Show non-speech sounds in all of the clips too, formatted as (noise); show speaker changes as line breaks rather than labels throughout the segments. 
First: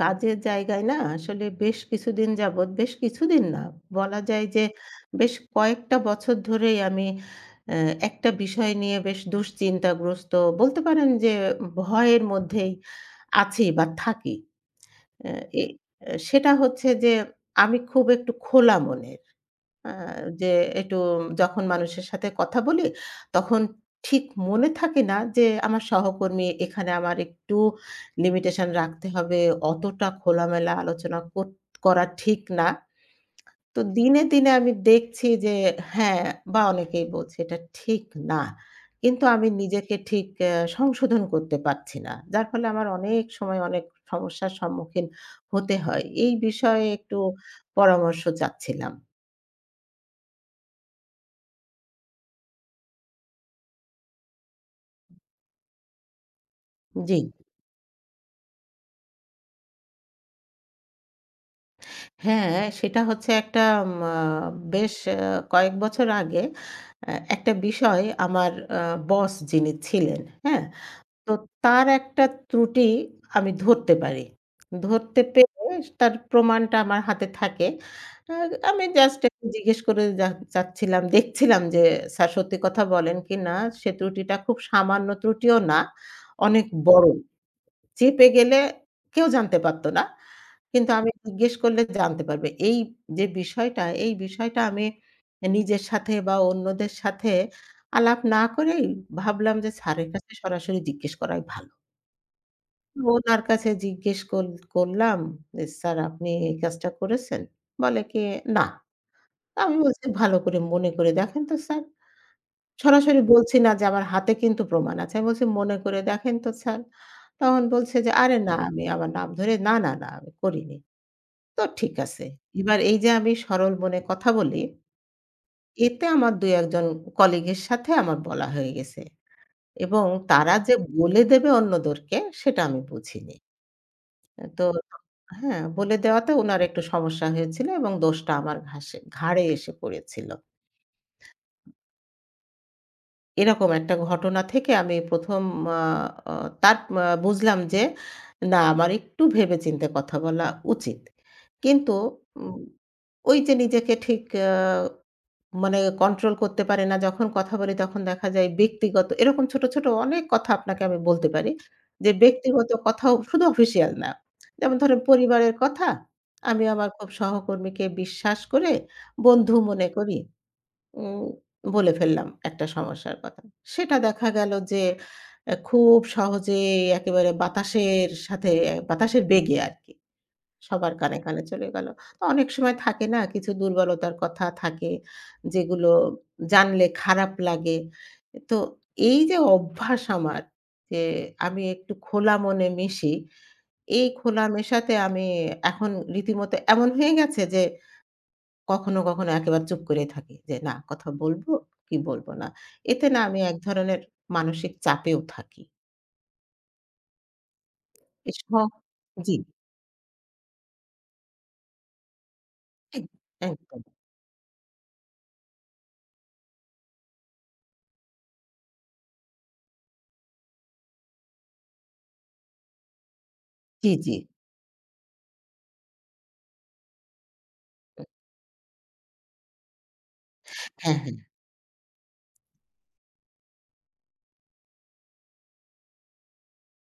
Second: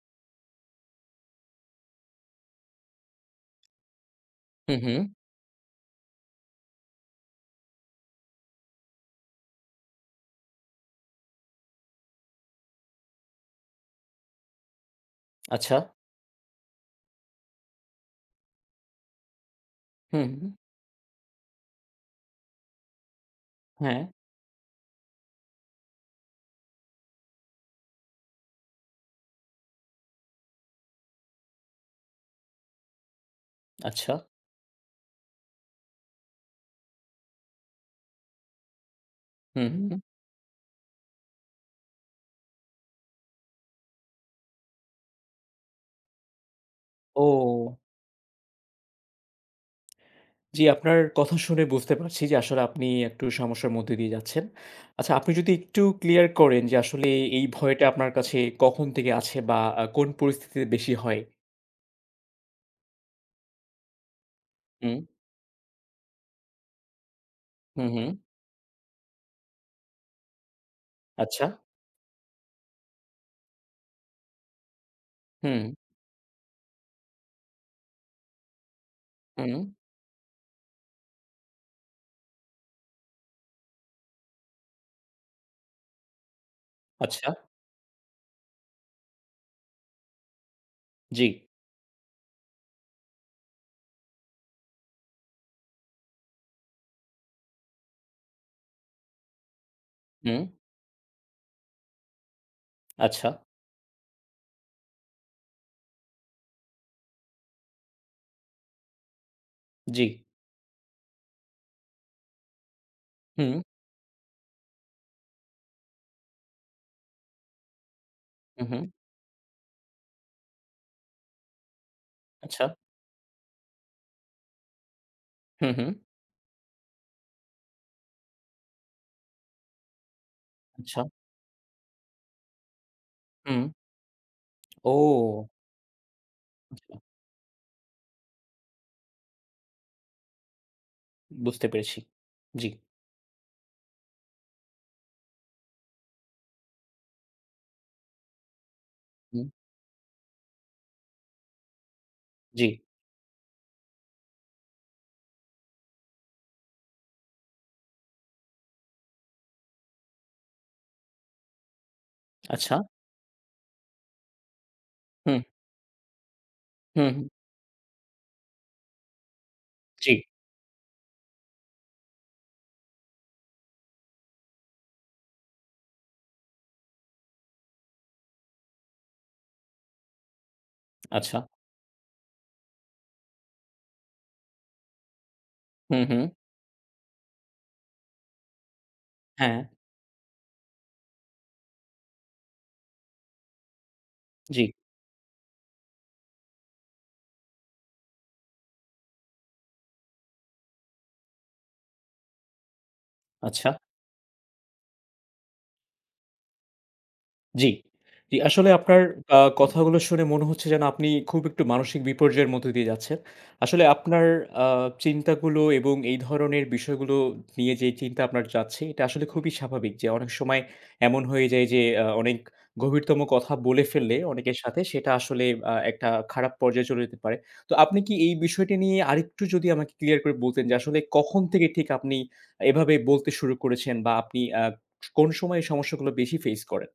কাজের জায়গায় না আসলে বেশ কিছুদিন যাবত, বেশ কিছুদিন না, বলা যায় যে
হু, হু।
বেশ কয়েকটা বছর ধরেই আমি আ একটা বিষয় নিয়ে বেশ দুশ্চিন্তাগ্রস্ত, বলতে পারেন যে ভয়ের মধ্যেই আছি বা থাকি। অ্যা এ
আচ্ছা।
আ সেটা হচ্ছে যে আমি খুব একটু খোলা মনের। আ যে
হুম।
একটু যখন মানুষের সাথে কথা বলি তখন
হ্যাঁ।
ঠিক মনে থাকে না যে আমার সহকর্মী এখানে আমার একটু limitation রাখতে হবে। অতটা খোলামেলা আলোচনা কর করা ঠিক না। তো
আচ্ছা।
দিনে, দিনে আমি দেখছি যে হ্যাঁ, বা অনেকেই বলছে এটা ঠিক না। কিন্তু আমি
হু,
নিজেকে
হু।
ঠিক এ সংশোধন করতে পারছি না। যার ফলে আমার অনেক সময় অনেক সমস্যার সম্মুখীন হতে হয়। এই বিষয়ে একটু
ও!
পরামর্শ চাচ্ছিলাম।
জি, আপনার কথা শুনে বুঝতে পারছি যে আসলে আপনি একটু সমস্যার মধ্য দিয়ে যাচ্ছেন। আচ্ছা, আপনি যদি একটু clear করেন যে আসলে
জি।
এ এই ভয়টা আপনার কাছে কখন থেকে আছে বা আ কোন পরিস্থিতিতে বেশি হয়?
হ্যাঁ, সেটা হচ্ছে একটা আ বেশ
হুম।
এ কয়েক বছর আগে এ একটা
হু,
বিষয়
হু।
আমার আ boss যিনি ছিলেন হ্যাঁ, তো
আচ্ছা।
তার একটা ত্রুটি আমি ধরতে পারি। ধরতে পেরে
হু।
তার প্রমাণটা আমার হাতে থাকে। আর আমি just একটু
হু।
জিজ্ঞেস করে চা যাচ্ছিলাম, দেখছিলাম যে স্যার সত্যি কথা বলেন কিনা। সে ত্রুটিটা খুব সামান্য ত্রুটিও না, অনেক বড়।
আচ্ছা।
চেপে গেলে কেউ জানতে পারত না। কিন্তু আমি
জি।
জিজ্ঞেস করলে জানতে পারবে। এই যে বিষয়টা এই বিষয়টা আমি এ নিজের সাথে বা অন্যদের সাথে আলাপ না করেই ভাবলাম যে স্যারের কাছে
হুম।
সরাসরি জিজ্ঞেস করাই ভালো।
আচ্ছা।
উনার কাছে জিজ্ঞেস কর করলাম যে, "স্যার আপনি এই কাজটা করেছেন?" বলে কি, "না।" আমি বলছি,
জি।
"ভালো করে মনে করে দেখেন তো স্যার।" সরাসরি বলছি
হু।
না যে আমার হাতে কিন্তু প্রমাণ আছে। আমি বলছি, "মনে করে দেখেন তো স্যার।" তখন বলছে যে, "আরে না!"
হু,
আমি
হু।
আমার নাম ধরে, "না, না, না, আমি করিনি।" তো ঠিক আছে।
আচ্ছা।
এবার এই যে আমি সরল মনে কথা বলি
হু, হু।
এতে আমার ২ ১ জন colleague এর সাথে আমার বলা হয়ে গেছে এবং তারা যে
আচ্ছা।
বলে দেবে অন্যদেরকে সেটা আমি বুঝিনি।
হুম।
আ তো
ও!
হ্যাঁ, বলে দেওয়াতে উনার একটু সমস্যা হয়েছিল এবং দোষটা আমার ঘাসে ঘাড়ে এসে পড়েছিল।
বুঝতে পেরেছি, জি।
এরকম একটা ঘটনা থেকে আমি ১ম আ তার বুঝলাম যে না আমার একটু
হু।
ভেবেচিন্তে কথা বলা উচিত। কিন্তু উ
জি।
ওই যে নিজেকে ঠিক আ মানে control করতে পারে না যখন কথা বলি তখন দেখা যায় ব্যক্তিগত এরকম ছোট, ছোট অনেক কথা আপনাকে আমি বলতে পারি যে ব্যক্তিগত
আচ্ছা।
কথাও শুধু official না। যেমন ধরেন
হু।
পরিবারের কথা। আমি আমার খুব
হু।
সহকর্মীকে বিশ্বাস করে, বন্ধু মনে করি
জি।
উ বলে ফেললাম একটা সমস্যার কথা। সেটা দেখা গেল যে এ খুব সহজেই একেবারে বাতাসের সাথে বাতাসের বেগে আরকি সবার কানে,
আচ্ছা।
কানে চলে গেল। তো অনেক সময় থাকে না কিছু দুর্বলতার কথা থাকে যেগুলো
হু, হু।
জানলে খারাপ লাগে। এ তো এই যে
হ্যাঁ।
অভ্যাস আমার যে আমি একটু খোলা মনে মিশি এই খোলা
জি।
মেশাতে আমি এখন রীতিমতো এমন হয়ে গেছে যে কখনো, কখনো একেবারে চুপ করে থাকি যে না কথা বলব কি বলব না। এতে না আমি এক
আচ্ছা।
ধরনের মানসিক চাপেও থাকি।
জি। জি,
এসম
আসলে আপনার
জি।
আ কথাগুলো শুনে মনে হচ্ছে যেন আপনি খুব একটু মানসিক বিপর্যয়ের মধ্য দিয়ে
এক
যাচ্ছেন।
একদম।
আসলে আপনার আ চিন্তাগুলো এবং এই ধরনের বিষয়গুলো নিয়ে যেই চিন্তা আপনার যাচ্ছে, এটা আসলে খুবই স্বাভাবিক যে অনেক সময় এমন হয়ে যায় যে আ অনেক গভীরতম কথা বলে
জি, জি।
ফেললে অনেকের সাথে সেটা আসলে আ একটা খারাপ পর্যায়ে চলে যেতে পারে। তো আপনি
উ
কি এই বিষয়টি নিয়ে আরেকটু যদি আমাকে clear করে বলতেন যে
হ্যাঁ,
আসলে
হ্যাঁ।
কখন থেকে ঠিক আপনি এভাবে বলতে শুরু করেছেন বা আপনি আ স কোনো সময়ে সমস্যাগুলো বেশি face করেন?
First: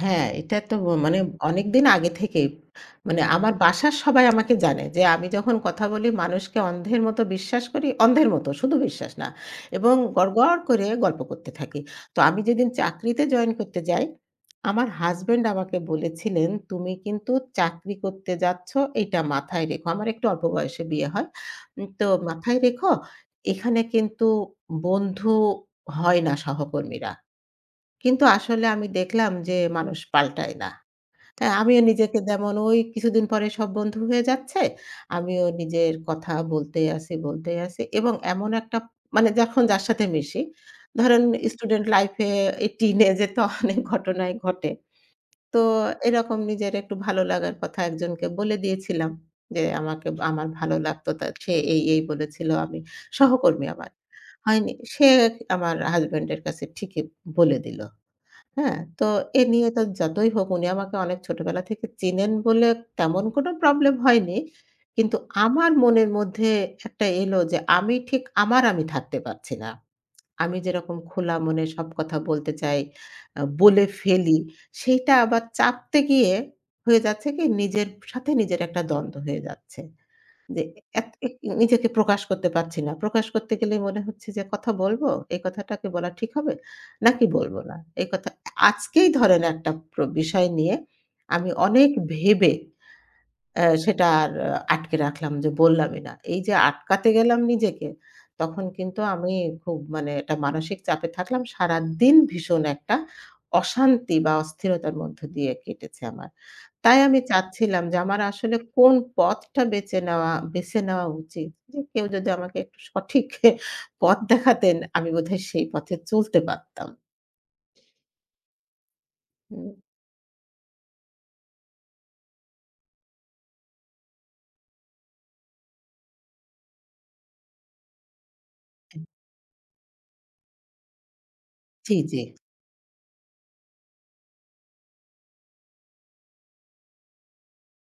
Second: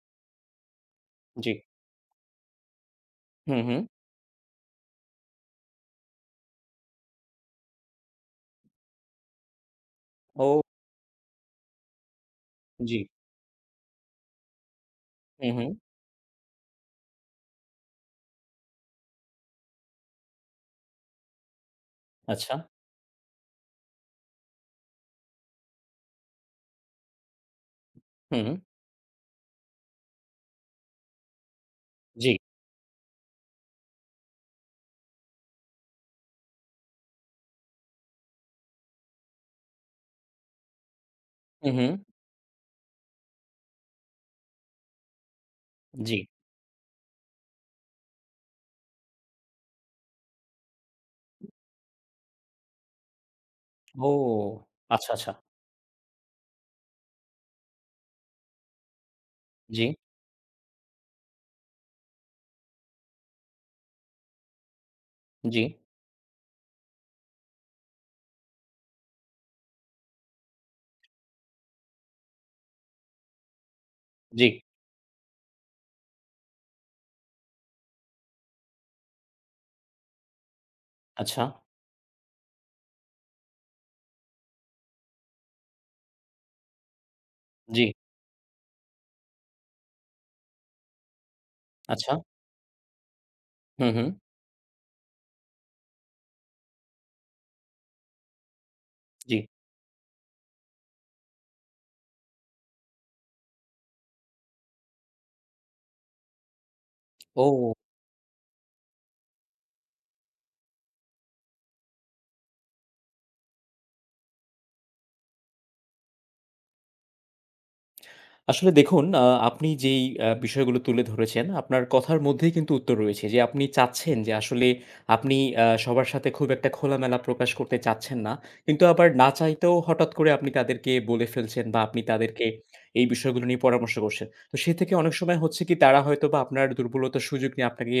হ্যাঁ এটা তো ম মানে
জি।
অনেকদিন আগে থেকেই মানে আমার
হু, হু।
বাসার সবাই আমাকে জানে যে আমি যখন কথা বলি মানুষকে অন্ধের মত বিশ্বাস করি। অন্ধের মত শুধু বিশ্বাস না এবং গড়গড়
ও!
করে গল্প করতে থাকি। তো আমি যেদিন
জি।
চাকরিতে join করতে যাই আমার husband
হু,
আমাকে
হু।
বলেছিলেন, "তুমি কিন্তু চাকরি করতে যাচ্ছ এটা মাথায় রেখো।" আমার একটু অল্প বয়সে বিয়ে হয়। উ তো
আচ্ছা।
"মাথায় রেখো এখানে কিন্তু বন্ধু হয় না সহকর্মীরা।" কিন্তু
হু।
আসলে আমি দেখলাম যে মানুষ পাল্টায় না। তাই আমিও নিজেকে
জি।
যেমন ওই কিছুদিন পরে সব বন্ধু হয়ে যাচ্ছে আমিও নিজের কথা বলতেই আছি, বলতেই আছি এবং এমন একটা মানে যখন যার সাথে মিশি ধরেন
হু,
student
হু।
life এ teenage এ তো অনেক ঘটনাই ঘটে। তো
জি।
এরকম নিজের একটু ভালো লাগার কথা একজনকে বলে দিয়েছিলাম যে আমাকে আমার ভালো লাগত তা সে এই, এই বলেছিল। আমি সহকর্মী আমার।
ও!
হয়নি সে
আচ্ছা, আচ্ছা।
আমার husband এর কাছে ঠিকই বলে দিল। হ্যাঁ? তো এ নিয়ে তো
জি।
যতই হোক উনি আমাকে অনেক ছোটবেলা থেকে চেনেন বলে তেমন কোনো problem হয়নি। কিন্তু আমার
জি।
মনের মধ্যে একটা এলো যে আমি ঠিক আমার আমি থাকতে পারছি না। আমি যেরকম খোলা মনে সব কথা বলতে চাই আ বলে ফেলি
জি।
সেইটা আবার চাপতে গিয়ে হয়ে যাচ্ছে কি নিজের সাথে নিজের একটা দ্বন্দ্ব হয়ে যাচ্ছে। যে এক এ
আচ্ছা।
নিজেকে প্রকাশ করতে পারছি না। প্রকাশ করতে গেলে মনে হচ্ছে যে কথা বলব, এই কথাটা কি বলা ঠিক হবে নাকি বলব না।
জি।
এই কথা আ আজকেই ধরেন একটা প্র বিষয় নিয়ে আমি অনেক
আচ্ছা।
ভেবে আ
হু,
সেটা
হুম।
আর আটকে রাখলাম যে বললামই না। এই যে আটকাতে গেলাম নিজেকে তখন কিন্তু আমি
জি।
খুব মানে একটা মানসিক চাপে থাকলাম। সারাদিন ভীষণ একটা অশান্তি বা অস্থিরতার মধ্য দিয়ে কেটেছে আমার। তাই আমি
ও!
চাচ্ছিলাম যে আমার আসলে কোন পথটা বেঁচে নেওয়া বেছে নেওয়া উচিত। যে কেউ যদি আমাকে একটু সঠিক পথ দেখাতেন আমি বোধহয় সেই পথে চলতে পারতাম।
(smacks lips) আসলে দেখুন, আ আপনি
হু।
যেই আ বিষয়গুলো তুলে ধরেছেন আপনার কথার মধ্যেই কিন্তু উত্তর রয়েছে, যে আপনি চাচ্ছেন যে আসলে আপনি আ সবার সাথে খুব একটা খোলামেলা প্রকাশ করতে চাচ্ছেন না। কিন্তু আবার না চাইতেও হঠাৎ করে আপনি তাদেরকে বলে ফেলছেন বা
জি,
আপনি
জি।
তাদেরকে এই বিষয়গুলো নিয়ে পরামর্শ করছেন। তো সে থেকে অনেক সময় হচ্ছে কি তারা হয়তোবা আপনার দুর্বলতার সুযোগ নিয়ে আপনাকে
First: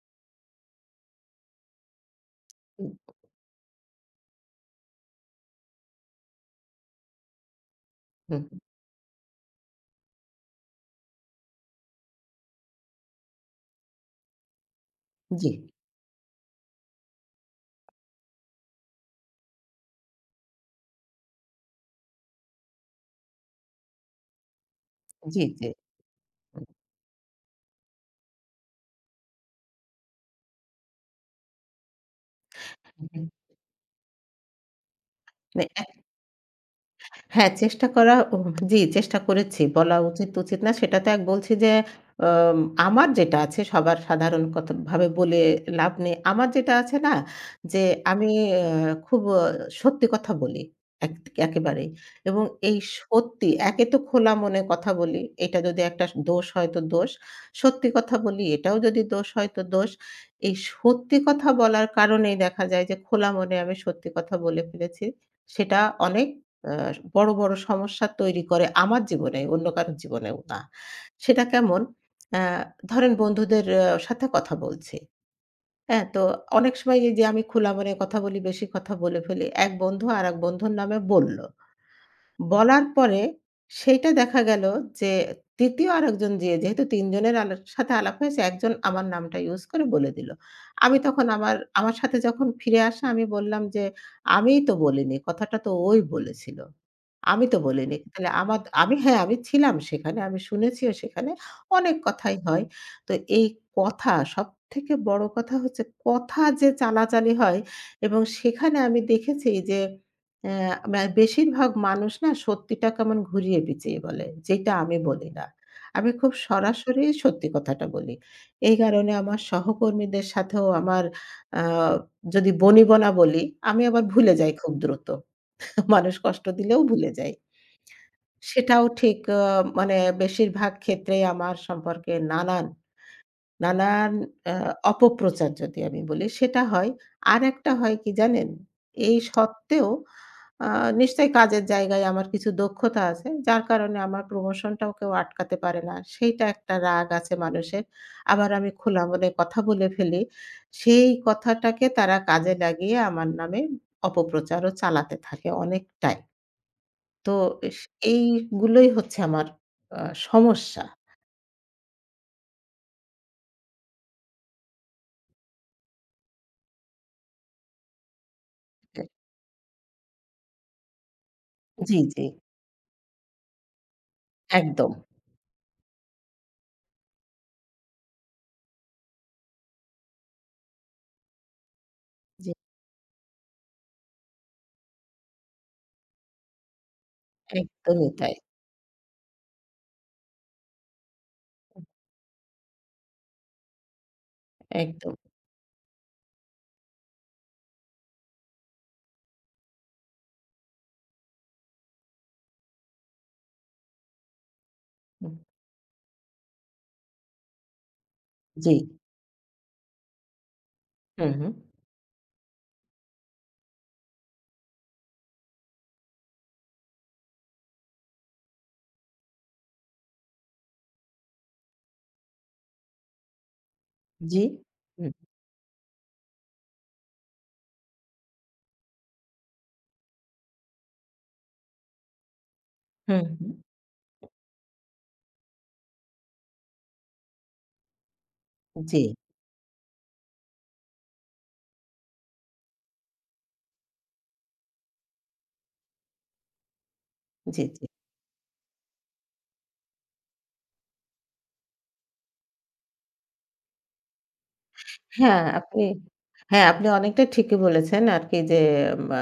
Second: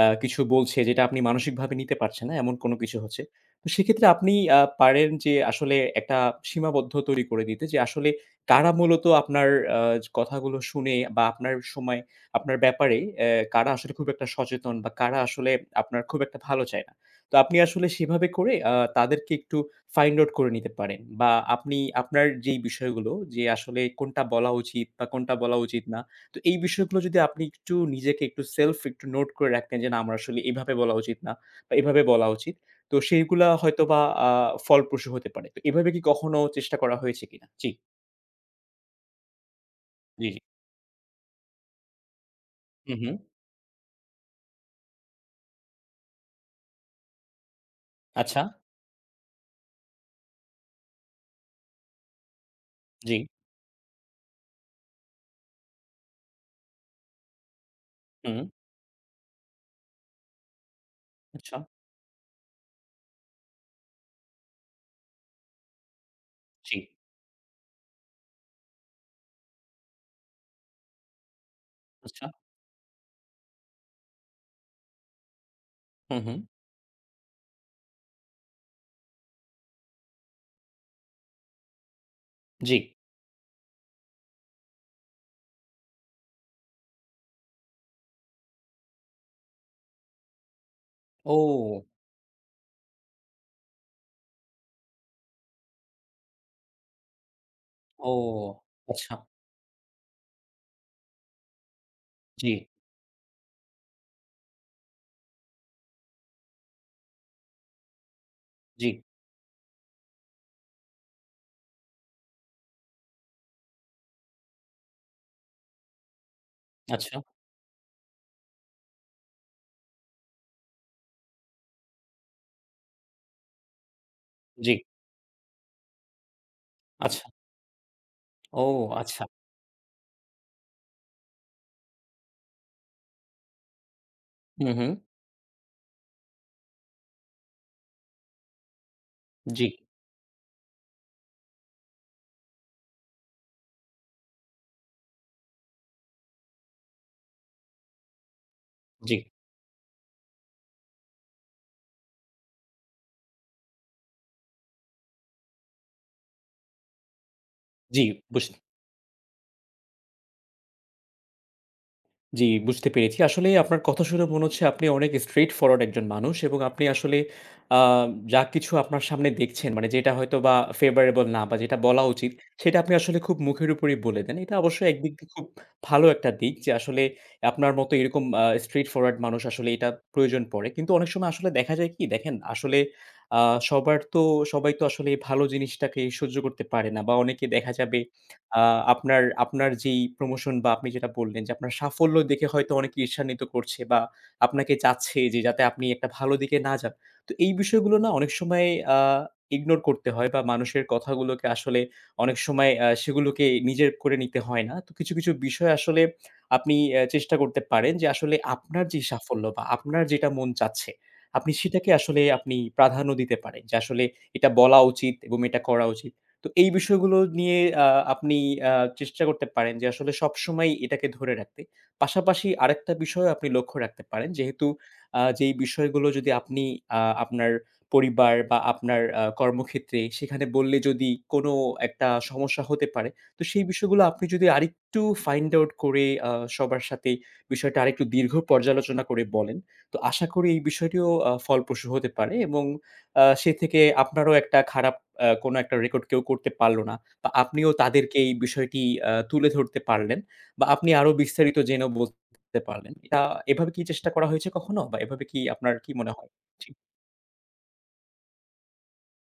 আ কিছু বলছে যেটা আপনি মানসিকভাবে নিতে পারছেন না এমন কোনো
উ
কিছু হচ্ছে। তো সেক্ষেত্রে আপনি আ পারেন যে আসলে একটা সীমাবদ্ধ তৈরি করে নিতে যে আসলে
হু, হু।
কারা মূলত আপনার আ জ কথাগুলো শুনে বা আপনার সময়ে আপনার ব্যাপারে অ্যা কারা আসলে খুব একটা সচেতন বা কারা আসলে
জি।
আপনার খুব একটা ভালো চায় না। তো আপনি আসলে সেভাবে করে আ তাদেরকে একটু find out করে নিতে পারেন বা আপনি আপনার যেই বিষয়গুলো যে আসলে কোনটা বলা উচিত বা কোনটা
জি,
বলা
জি।
উচিত না তো এই বিষয়গুলো যদি আপনি একটু নিজেকে একটু self একটু note করে রাখেন যে না আমার আসলে এভাবে বলা উচিত না বা এভাবে বলা উচিত। তো
(unintelligible)
সেইগুলা হয়তোবা আ ফলপ্রসূ হতে পারে। তো
মানে এক
এভাবে কি কখনো চেষ্টা করা হয়েছে কিনা?
হ্যাঁ,
জ্বি।
চেষ্টা করা উ জি চেষ্টা করেছি। বলা
জ্বি, জি।
উচিত-তুচিত না সেটা তো এক বলছি যে, অম
হুম,
আমার
হুম।
যেটা আছে সবার সাধারণ কতভাবে বলে লাভ নেই। আমার যেটা আছে না, যে আমি
আচ্ছা।
আ খুব আ সত্যি কথা বলি একৎ একেবারেই এবং এই
জ্বি।
সত্যি একে তো খোলা মনে কথা বলি এটা যদি একটা দোষ হয় তো দোষ। সত্যি কথা বলি
হুম।
এটাও যদি দোষ হয় তো দোষ। এই সত্যি কথা
আচ্ছা।
বলার কারণেই দেখা যায় যে খোলা মনে আমি সত্যি কথা বলে ফেলেছি। সেটা অনেক আ
জ্বি।
বড়, বড় সমস্যা তৈরি করে আমার জীবনে, অন্য কারোর জীবনেও না। সেটা কেমন?
আচ্ছা।
আ ধরেন বন্ধুদের আ সাথে কথা বলছি। হ্যাঁ
হুম,
তো,
হুম।
অনেক সময় এইযে আমি খোলা মনে কথা বলি, বেশি কথা বলে ফেলি। এক বন্ধু আরেক বন্ধুর নামে বলল।
জ্বি।
বলার পরে সেইটা দেখা গেল যে ৩য় আরেকজন যে যেহেতু ৩ জনের আলক সাথে আলাপ হয়েছে একজন আমার নামটা use করে বলে দিল। আমি তখন আমার
ও!
আমার সাথে যখন ফিরে আসে আমি বললাম যে, "আমিই তো বলিনি। কথাটা তো ওই বলেছিল। আমি তো বলিনি।
ও,
তাহলে আমার আমি হ্যাঁ,
আচ্ছা।
আমি ছিলাম সেখানে। আমি শুনেছিও সেখানে। অনেক কথাই
জ্বি।
হয়।" তো এই কথা সবথেকে বড় কথা হচ্ছে কথা যে চালাচালি হয় এবং সেখানে
জ্বি।
আমি দেখেছি যে, আ মে বেশিরভাগ মানুষ না সত্যিটা কেমন ঘুরিয়ে-পেঁচিয়ে বলে। যেটা আমি বলি না। আমি খুব সরাসরি
আচ্ছা।
সত্যি কথাটা বলি। এই কারণে আমার সহকর্মীদের সাথেও আমার আ যদি বনিবনা বলি আমি আবার ভুলে যাই খুব
জ্বি।
দ্রুত। (chuckles) মানুষ কষ্ট দিলেও ভুলে
আচ্ছা।
যাই।
ও
সেটাও ঠিক
আচ্ছা।
আ মানে বেশিরভাগ ক্ষেত্রেই আমার সম্পর্কে নানান, নানান আ
হুম, হুম।
অপপ্রচার যদি আমি বলি সেটা হয়। আরেকটা হয় কি জানেন? এই
জ্বি।
সত্ত্বেও আ নিশ্চয়ই কাজের জায়গায় আমার কিছু দক্ষতা আছে যার কারণে আমার promotion-টাও কেউ আটকাতে পারে না। সেইটা একটা রাগ আছে মানুষের। আবার আমি খোলা
জ্বি।
মনে কথা বলে ফেলি। সেই কথাটাকে তারা কাজে লাগিয়ে আমার নামে অপপ্রচারও চালাতে থাকে অনেকটাই। তো এস
জ্বি, বুঝ
এইগুলোই হচ্ছে আমার আ সমস্যা।
জ্বি, বুঝতে পেরেছি। আসলেই আপনার কথা শুনে মনে হচ্ছে আপনি অনেক straight-forward একজন মানুষ এবং আপনি আসলে আ যা কিছু আপনার
জ্বি।
সামনে দেখছেন মানে যেটা হয়তো বা favorable না বা যেটা
জ্বি,
বলা
জ্বি।
উচিত, সেটা আপনি আসলে খুব মুখের উপরেই বলে দেন। এটা অবশ্য
একদম।
একদিক দিয়ে খুব ভালো একটা দিক। যে আসলে আপনার মতো এরকম আ straight-forward মানুষ আসলে এটা প্রয়োজন পড়ে। কিন্তু অনেক সময় আসলে দেখা যায় কি দেখেন
জি।
আসলে আ সবার তো সবাই তো আসলে আ ভালো জিনিসটাকে সহ্য করতে পারে না বা অনেকে দেখা যাবে
একদমই তাই।
(smacks lips) আ আপনার, আপনার যেই promotion বা আপনি যেটা বললেন যে আপনার
হুম।
সাফল্য দেখে হয়তো অনেকে ঈর্ষান্বিত করছে বা আপনাকে
একদম।
চাচ্ছে যে যাতে আপনি একটা ভালো দিকে না যান। তো এই বিষয়গুলো না অনেক সময় আ ignore করতে হয় বা মানুষের কথাগুলোকে আসলে অনেক সময় আ সেগুলোকে নিজের করে নিতে হয় না। তো কিছু, কিছু
হুম।
বিষয় আসলে (smacks lips) আপনি এ চেষ্টা করতে পারেন যে আসলে আপনার
জি।
যে সাফল্য বা আপনার যেটা মন চাচ্ছে
হু,
আপনি
হু।
সেটাকে আসলে আপনি প্রাধান্য দিতে পারেন। যে আসলে এটা বলা উচিত এবং এটা করা উচিত। তো এই বিষয়গুলো নিয়ে আ আপনি আ চেষ্টা করতে পারেন যে আসলে সবসময়ই এটাকে ধরে রাখতে। পাশাপাশি আরেকটা বিষয় আপনি লক্ষ্য রাখতে পারেন
জি।
যেহেতু
হুম।
আ যেই বিষয়গুলো যদি আপনি আ আপনার পরিবার বা আপনার আ কর্মক্ষেত্রে সেখানে বললে যদি কোনো একটা সমস্যা হতে পারে
হুম,
তো
হু।
সেই বিষয়গুলো আপনি যদি আরেকটু find out করে আ সবার সাথে বিষয়টা আরেকটু দীর্ঘ পর্যালোচনা
জি।
করে বলেন তো আশা করি এই বিষয়টি ও ফলপ্রসূ হতে পারে এবং আ সে থেকে আপনারও একটা খারাপ আ কোনো একটা record কেউ করতে পারলো না বা
জি,
আপনিও
জি।
তাদেরকে এই বিষয়টি আ তুলে ধরতে পারলেন বা আপনি আরও বিস্তারিত জেনেও বলতে পারলেন। এটা এভাবে কি চেষ্টা করা হয়েছে কখনো বা এভাবে কি
হ্যাঁ,
আপনার
আপনি
কি মনে হ
হ্যাঁ
জ্বি।
আপনি অনেকটাই ঠিকই বলেছেন আরকি যে মা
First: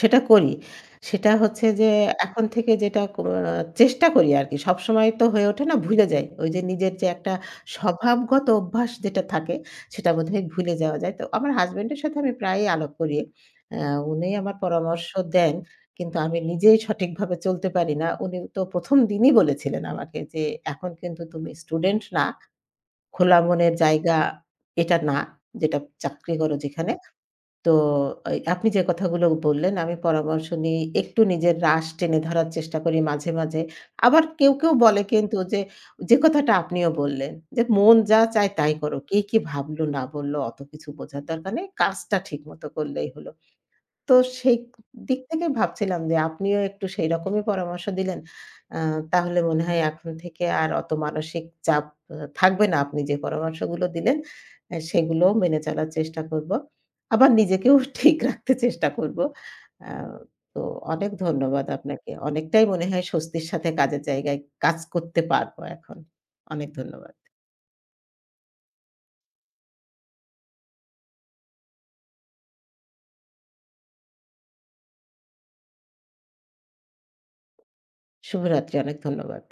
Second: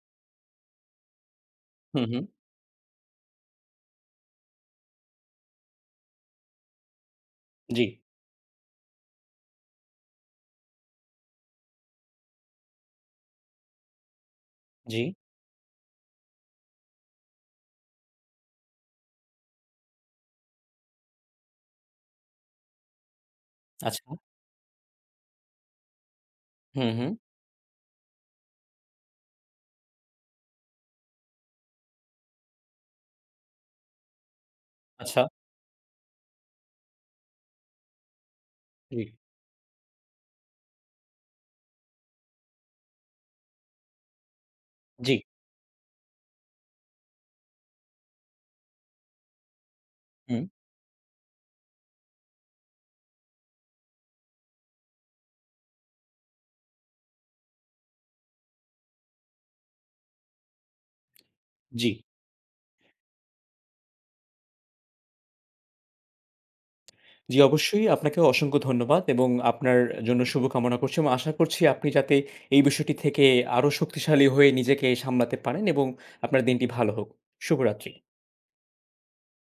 সেটা করি। সেটা হচ্ছে যে
হুম, হুম।
এখন থেকে যেটা ক আ চেষ্টা করি আরকি। সব সময় তো হয়ে ওঠে না, ভুলে যাই। ওই যে নিজের যে একটা
জ্বি।
স্বভাবগত অভ্যাস যেটা থাকে সেটা মধ্যে ভুলে যাওয়া যায়। তো আমার husband এর সাথে আমি প্রায়ই আলাপ করি। আ উনি আমার
জ্বি।
পরামর্শ দেন কিন্তু আমি নিজেই সঠিকভাবে চলতে পারি না। উনি তো ১ম দিনই বলেছিলেন আমাকে যে, "এখন কিন্তু তুমি student না। খোলা মনে
আচ্ছা।
জায়গা এটা না যেটা চাকরি করো
হুম,
যেখানে।"
হুম।
তো ঐ আপনি যে কথাগুলো বললেন আমি পরামর্শ নিই। একটু নিজের রাশ টেনে ধরার চেষ্টা করি মাঝে, মাঝে। আবার কেউ, কেউ বলে
আচ্ছা।
কিন্তু যে যে কথাটা আপনিও বললেন যে মন যা চায় তাই করো।
জ্বি।
কে কি ভাবলো না বললো অত কিছু বোঝার দরকার নেই। কাজটা ঠিকমতো করলেই হলো। তো সেই ক
জ্বি।
দিক থেকে ভাবছিলাম যে আপনিও একটু সেই রকমই পরামর্শ দিলেন। আ তাহলে মনে হয় এখন থেকে
হুম।
আর অত মানসিক চাপ অ থাকবে না। আপনি যে পরামর্শগুলো দিলেন এ সেগুলো মেনে চলার চেষ্টা করব। আবার নিজেকেও ঠিক রাখতে চেষ্টা করব। আ তো অনেক ধন্যবাদ
জ্বি।
আপনাকে। অনেকটাই মনে হয় স্বস্তির সাথে কাজের জায়গায় কাজ করতে পারব এখন। অনেক ধন্যবাদ।
জ্বি, অবশ্যই আপনাকে অসংখ্য ধন্যবাদ এবং আপনার জন্য শুভকামনা করছি এবং আশা করছি আপনি যাতে এই বিষয়টি থেকে আরও শক্তিশালী হয়ে নিজেকে সামলাতে পারেন এবং আপনার দিনটি ভালো হোক। শুভ রাত্রি।
শুভরাত্রি, অনেক ধন্যবাদ।